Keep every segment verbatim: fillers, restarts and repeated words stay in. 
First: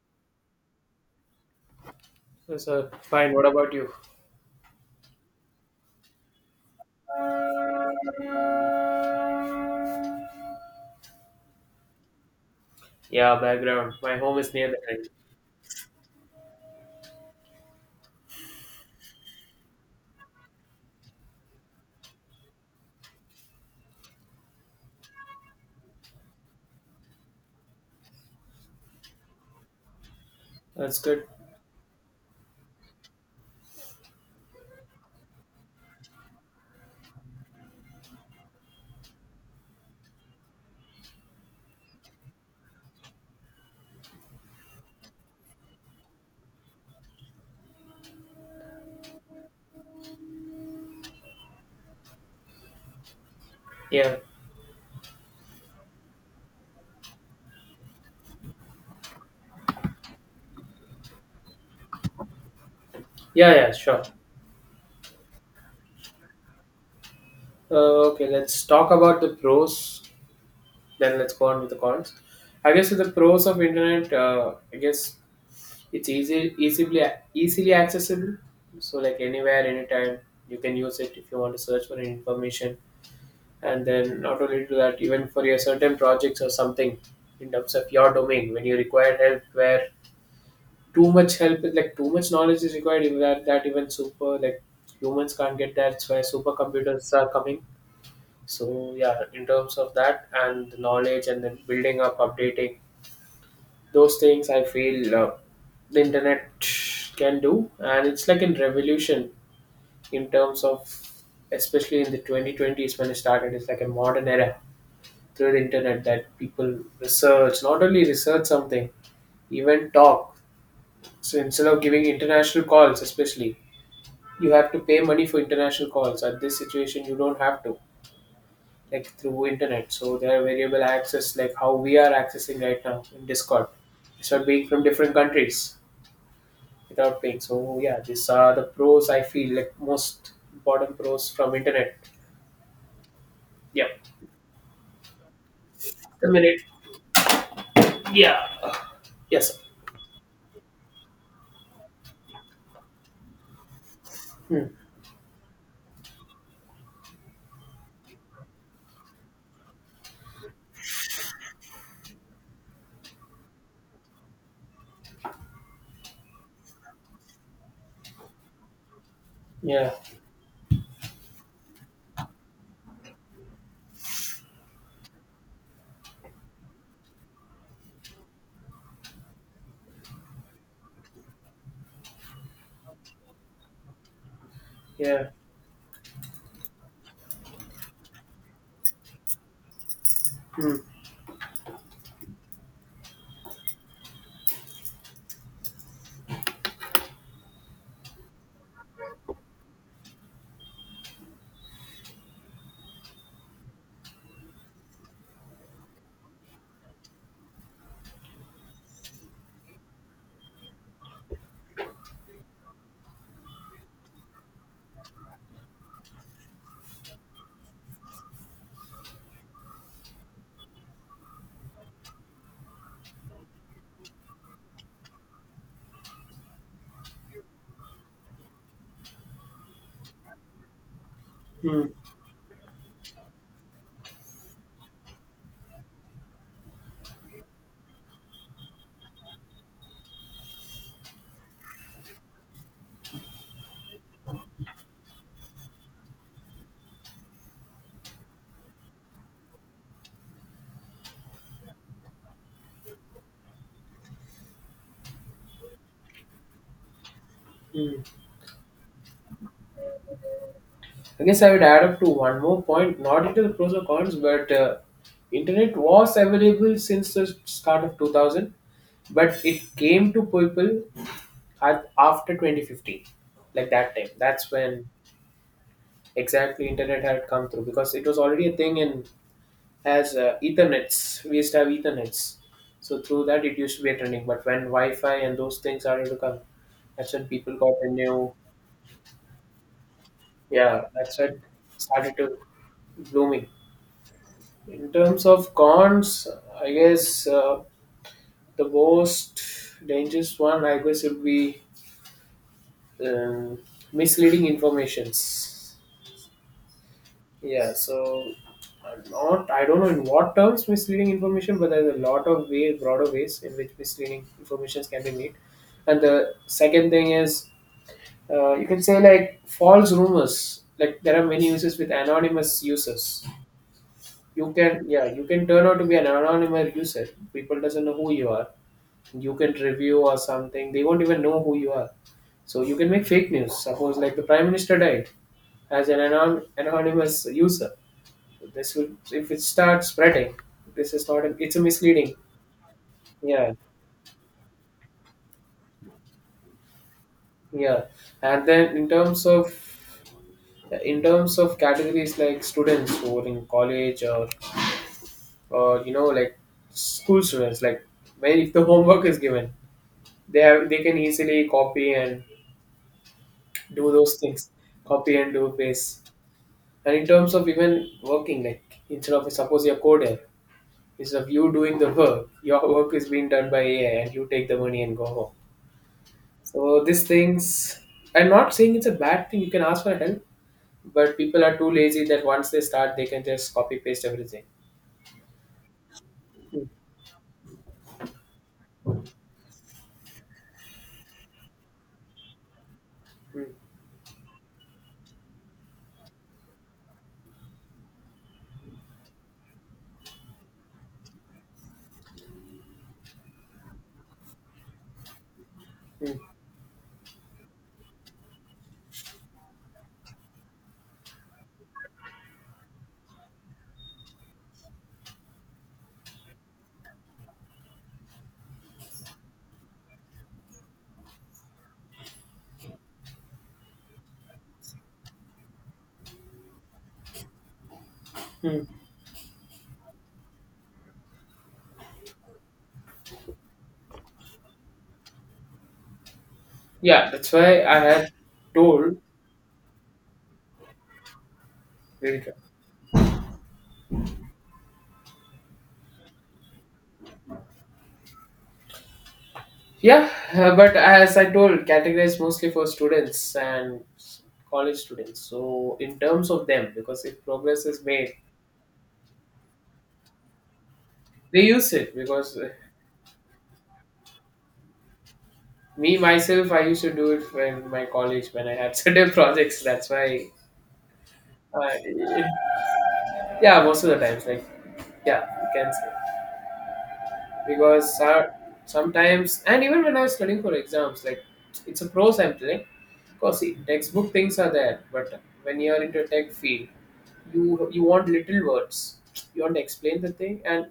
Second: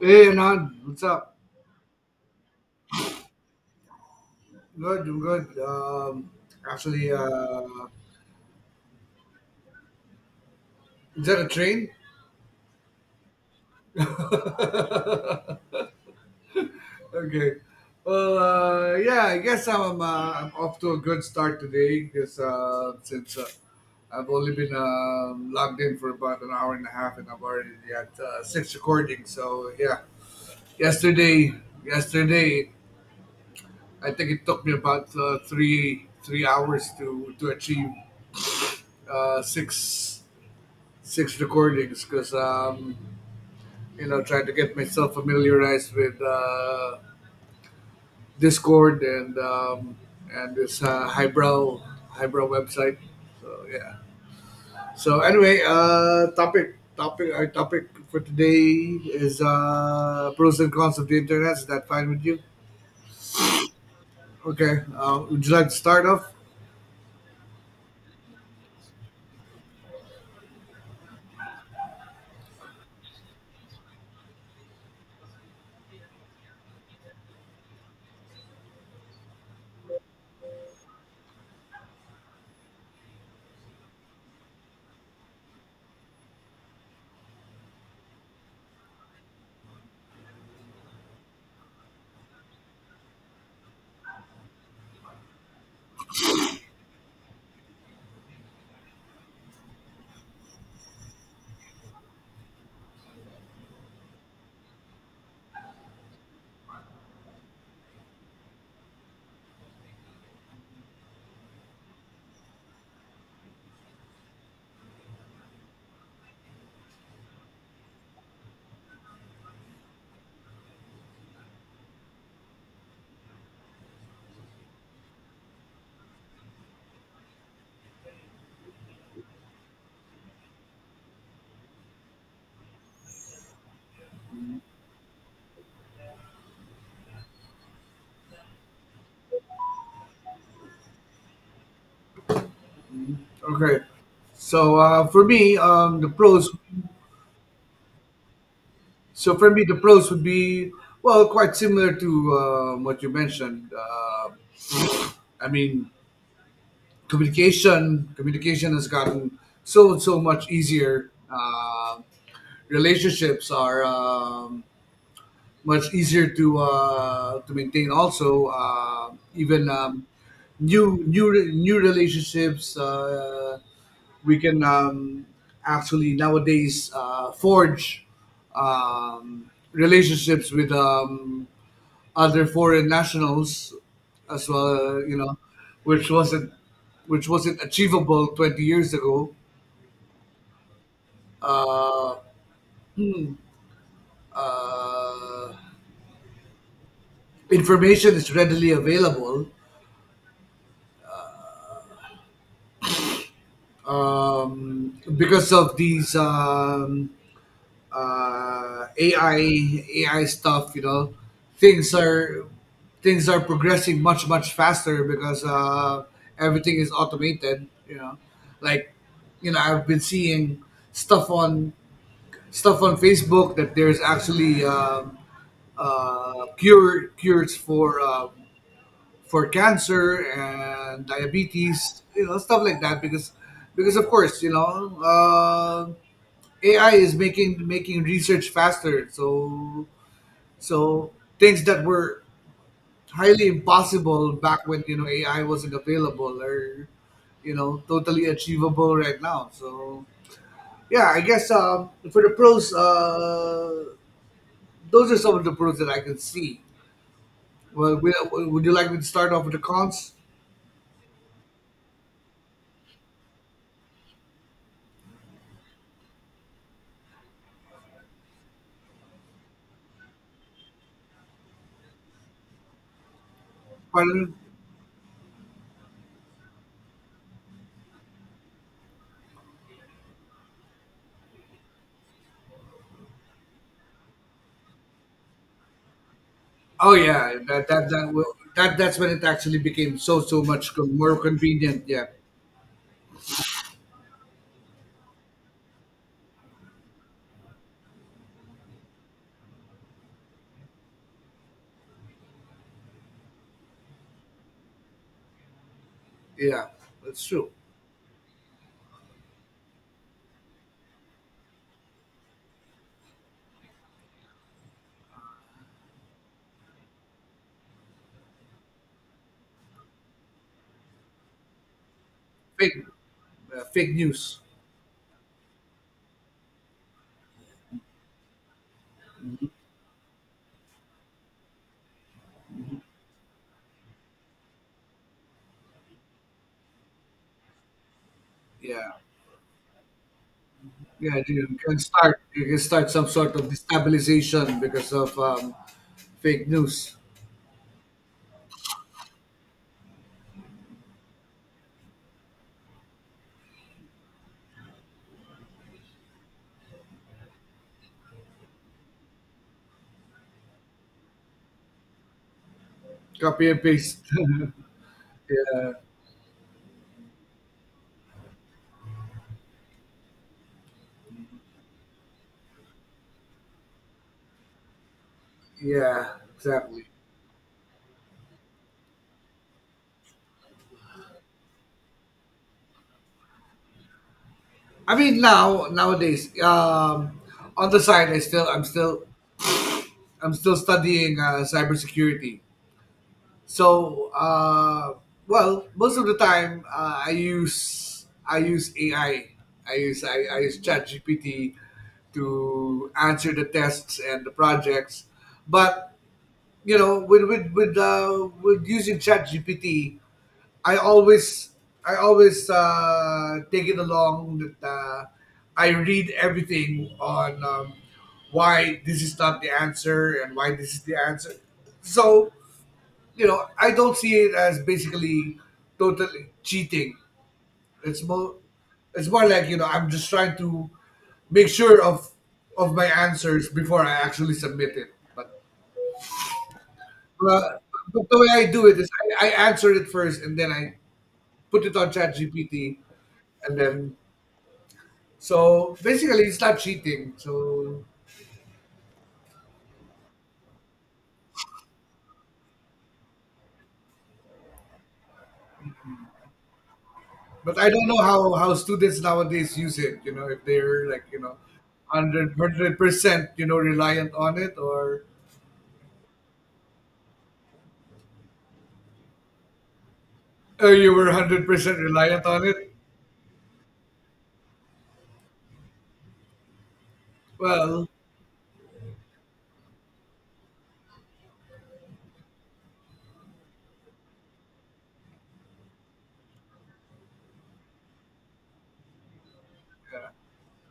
Hey Anand, what's up? Yes, sir. Fine. What about you? Good, I'm good. Um, actually, uh, is that a train? Yeah, background. My home is near the train. Okay. Well, uh, yeah, I guess I'm, uh, I'm off to a good start today because uh, since uh, I've only been um logged in for about an hour and a half, and I've already had uh, six recordings. So yeah, That's good. yesterday, yesterday, I think it took me about uh, three three hours to to achieve uh, six six recordings because um, you know trying to get myself familiarized with uh, Discord and um, and this uh, highbrow highbrow website. So yeah. Yeah. So anyway, uh, topic topic our topic for today is uh, pros and cons of the internet. Is that fine with you? Yeah, yeah, sure. Okay. Uh, would you like to start off? Uh, okay, let's talk about the pros. Then let's go on with the cons. I guess with the pros of internet, uh, I guess it's easy, easily, easily accessible. So like anywhere, anytime, you can use it if you want to search for any information. And then not only to that, even for your certain projects or something in terms of your domain, when you require help, where too much help like too much knowledge is required even that, that even super like humans can't get that. That's why supercomputers are coming. So yeah, in terms of that and the knowledge and then building up, updating those things, I feel uh, the internet can do, and it's like a revolution in terms of, especially in the twenty twenties when it started. It's like a modern era through the internet that people research, not only research something, even talk. So instead of giving international calls, especially you have to pay money for international calls, at this situation you don't have to, like through internet. So there are variable access, like how we are accessing right now in Discord. It's not being from different countries without paying. So yeah, these are the pros I feel like, most important pros from internet. Okay. Yeah, So uh, for me, um, the the pros minute. Yeah. So for Yes. me, the pros would be well quite similar to uh, what you mentioned. Uh, Hmm. I mean, communication communication has gotten so so much easier. Uh, relationships are um, much easier to uh, to maintain. Also, uh, even Yeah. um, new new re- new relationships uh, we can um, actually nowadays uh, forge um, relationships with um, other foreign nationals as well. You Yeah. know, which wasn't which wasn't achievable twenty years ago. Hmm. Uh, uh, Information is readily available um, because of these um, uh, A I A I stuff. You know, things are things are progressing much much faster because uh, everything is automated. You know, like you know, I've been seeing stuff on stuff on Facebook that there's actually um, uh, cure cures for. Um, for cancer and Hmm. diabetes, you know, stuff like that. Because, because of course, you know, uh, A I is making making research faster. So, so things that were highly impossible back when you know A I wasn't available are, you know, totally achievable right now. So yeah, I guess um, for the pros, uh, those are some of the pros that I can see. Well, Hmm. we- would you like me to start off with the cons? I guess I would add up to one more point, not into the pros or cons, but uh, internet was available since the start of two thousand, but it came to people at, after twenty fifteen, like that time. Pardon? That's when exactly internet had come through, because it was already a thing in as uh, Ethernets. We used to have Ethernets, so through that it used to be a trending. But when Wi-Fi and those things started to come, Oh that's when yeah, people that got a that that, new, will- that that's when it actually became so so much yeah. co- more That's when convenient. Yeah, started to blooming. In terms of cons, I guess uh, the most dangerous one, I guess, would be um, misleading informations. yeah, that's true. Yeah, so I'm not, I don't know in what terms misleading information, but there's a lot of way, broader ways in which misleading informations can be made. And the second thing is, uh, you can say like false rumors. Like there are many uses with anonymous Fake users. Uh, fake news. You can, yeah, you can turn out to be an anonymous user. People doesn't know who you are. You can review or something, they won't even know who you are. So you can make fake news, suppose like the prime minister died as an anon- anonymous user. This will, Yeah, if it starts spreading, this is yeah. not a, it's You a can misleading. Start you can start some sort of Yeah, destabilization because of um, fake news. yeah. And then in terms of, in terms of categories, like students who are in college or or you know, like school students, like when if the homework is given, they have, they can easily copy and Copy and do paste. those things, copy and do Yeah, paste. And in terms of even working, like instead of suppose you're a coder, instead of you doing the work, your work is being done by A I and you take the money and go home. yeah, So exactly. these things, I'm not saying it's a bad thing. You can ask for help, but people are too lazy that once they start, they can just copy paste everything. I mean now nowadays, Mm, um, on the side, I still I'm still I'm still studying uh, cybersecurity. mm, So, uh, well, most of the time, uh, I use I use A I. I I use I, I use ChatGPT to answer the tests and the projects. But mm, you know, with with with uh, with using ChatGPT, I always I always uh, take it along that uh, I read everything on um, why this is not the answer and why this is the answer. So you know, I don't see it as basically totally cheating. It's more, mm. it's more like you know, I'm just trying to make sure of of my answers before I actually submit it. But Yeah, that's uh, why I but had the way I do it is told. I, I answer it first and then I put it on ChatGPT and then so basically it's not cheating. So Yeah, uh, but as I told, categorized mostly for students and college students. So in terms of them, because if but progress I is don't know made. how how students nowadays use it. You know, if they're like you know. They use it hundred because uh, hundred percent you know reliant on it or me myself I used to do it when my college when I had certain projects, that's why Oh, you were uh, one hundred percent it, reliant on it? yeah, most of the times, like, yeah, you can say, Well, because uh, sometimes, and even when I was studying for exams, like it's a pros I'm telling, because see, textbook things are there, but when you're into a tech field, you you want little words, you want to explain the thing, and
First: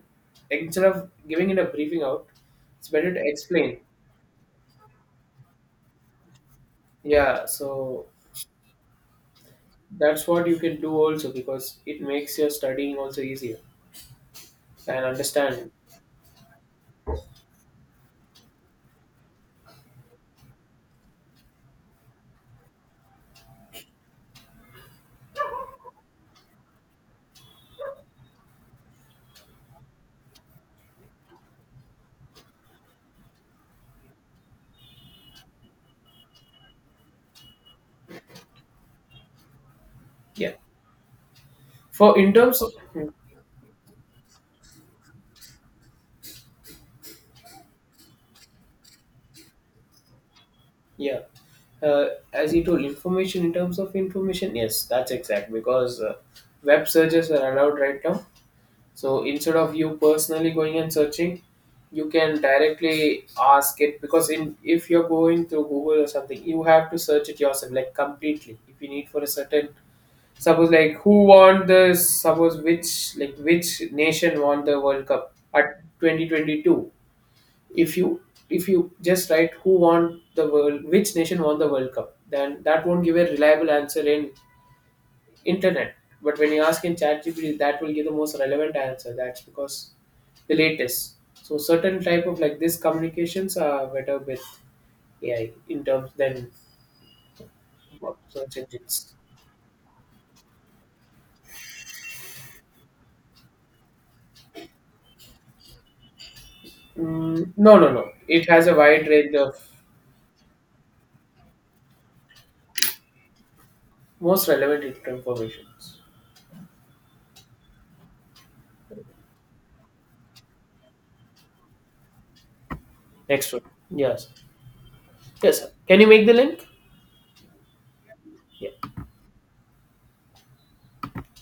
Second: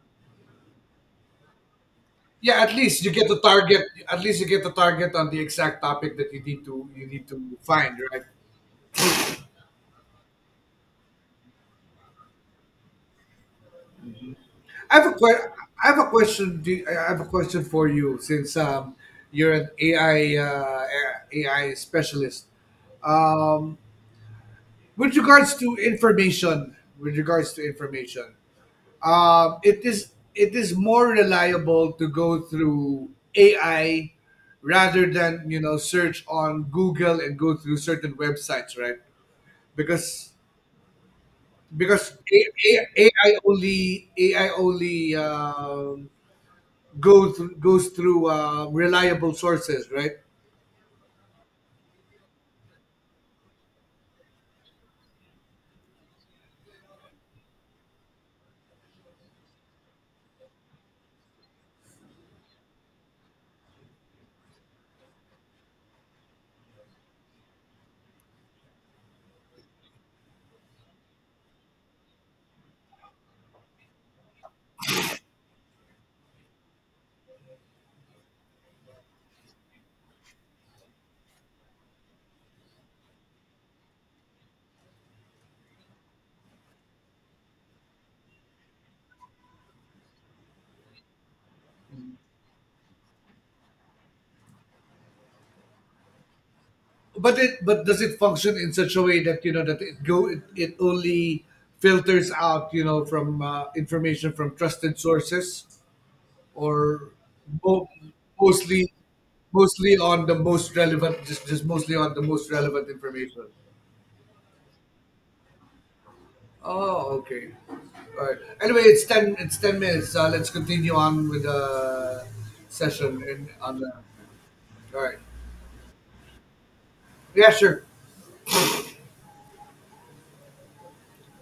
instead of giving it a briefing out, yeah, at it's least you better to get the explain. target at least you get the target on the exact topic that you need to you need Yeah, to find, so right? that's what you can do also, because it makes your studying also easier I and have a que- understanding. I have a question, do you- I have a question for you since um you're an A I uh, A I specialist. Um with regards to information, with regards to information, Um, it is it is more reliable to go through A I rather than you know search on Google and go through certain websites, right? Because Yeah, because for in A- terms of, A- AI only A I only um go through, goes through uh, reliable sources, right? yeah, uh, as you told, information in terms of information, yes, that's exact, because uh, web searches are allowed right now. So instead of you personally going and searching, you can directly ask it, because in, if you're going through Google or something, you have to search it yourself like completely, if you need for a certain. Suppose like who won the, suppose which like which nation won the World Cup at twenty twenty-two? If you, if you just write who won the world, which nation won the World Cup, then that won't give a reliable answer in internet. But when you ask in ChatGPT, that will give the most relevant answer. That's because the latest. So certain type of like this communications are better with A I in terms than But it but does it search function in such a engines. way that you know that it go it, it only filters out you know from uh, information from trusted sources? Or Mm, no, mo- no, no. It has a mostly wide range of mostly on the most relevant, just just mostly on the most relevant information. most relevant information. Oh okay, all right, anyway it's ten it's ten minutes, uh, let's continue on with the session. In Next one. on the Yes. All right. Yes, sir. Can you make the link? Yeah, sure. Yeah.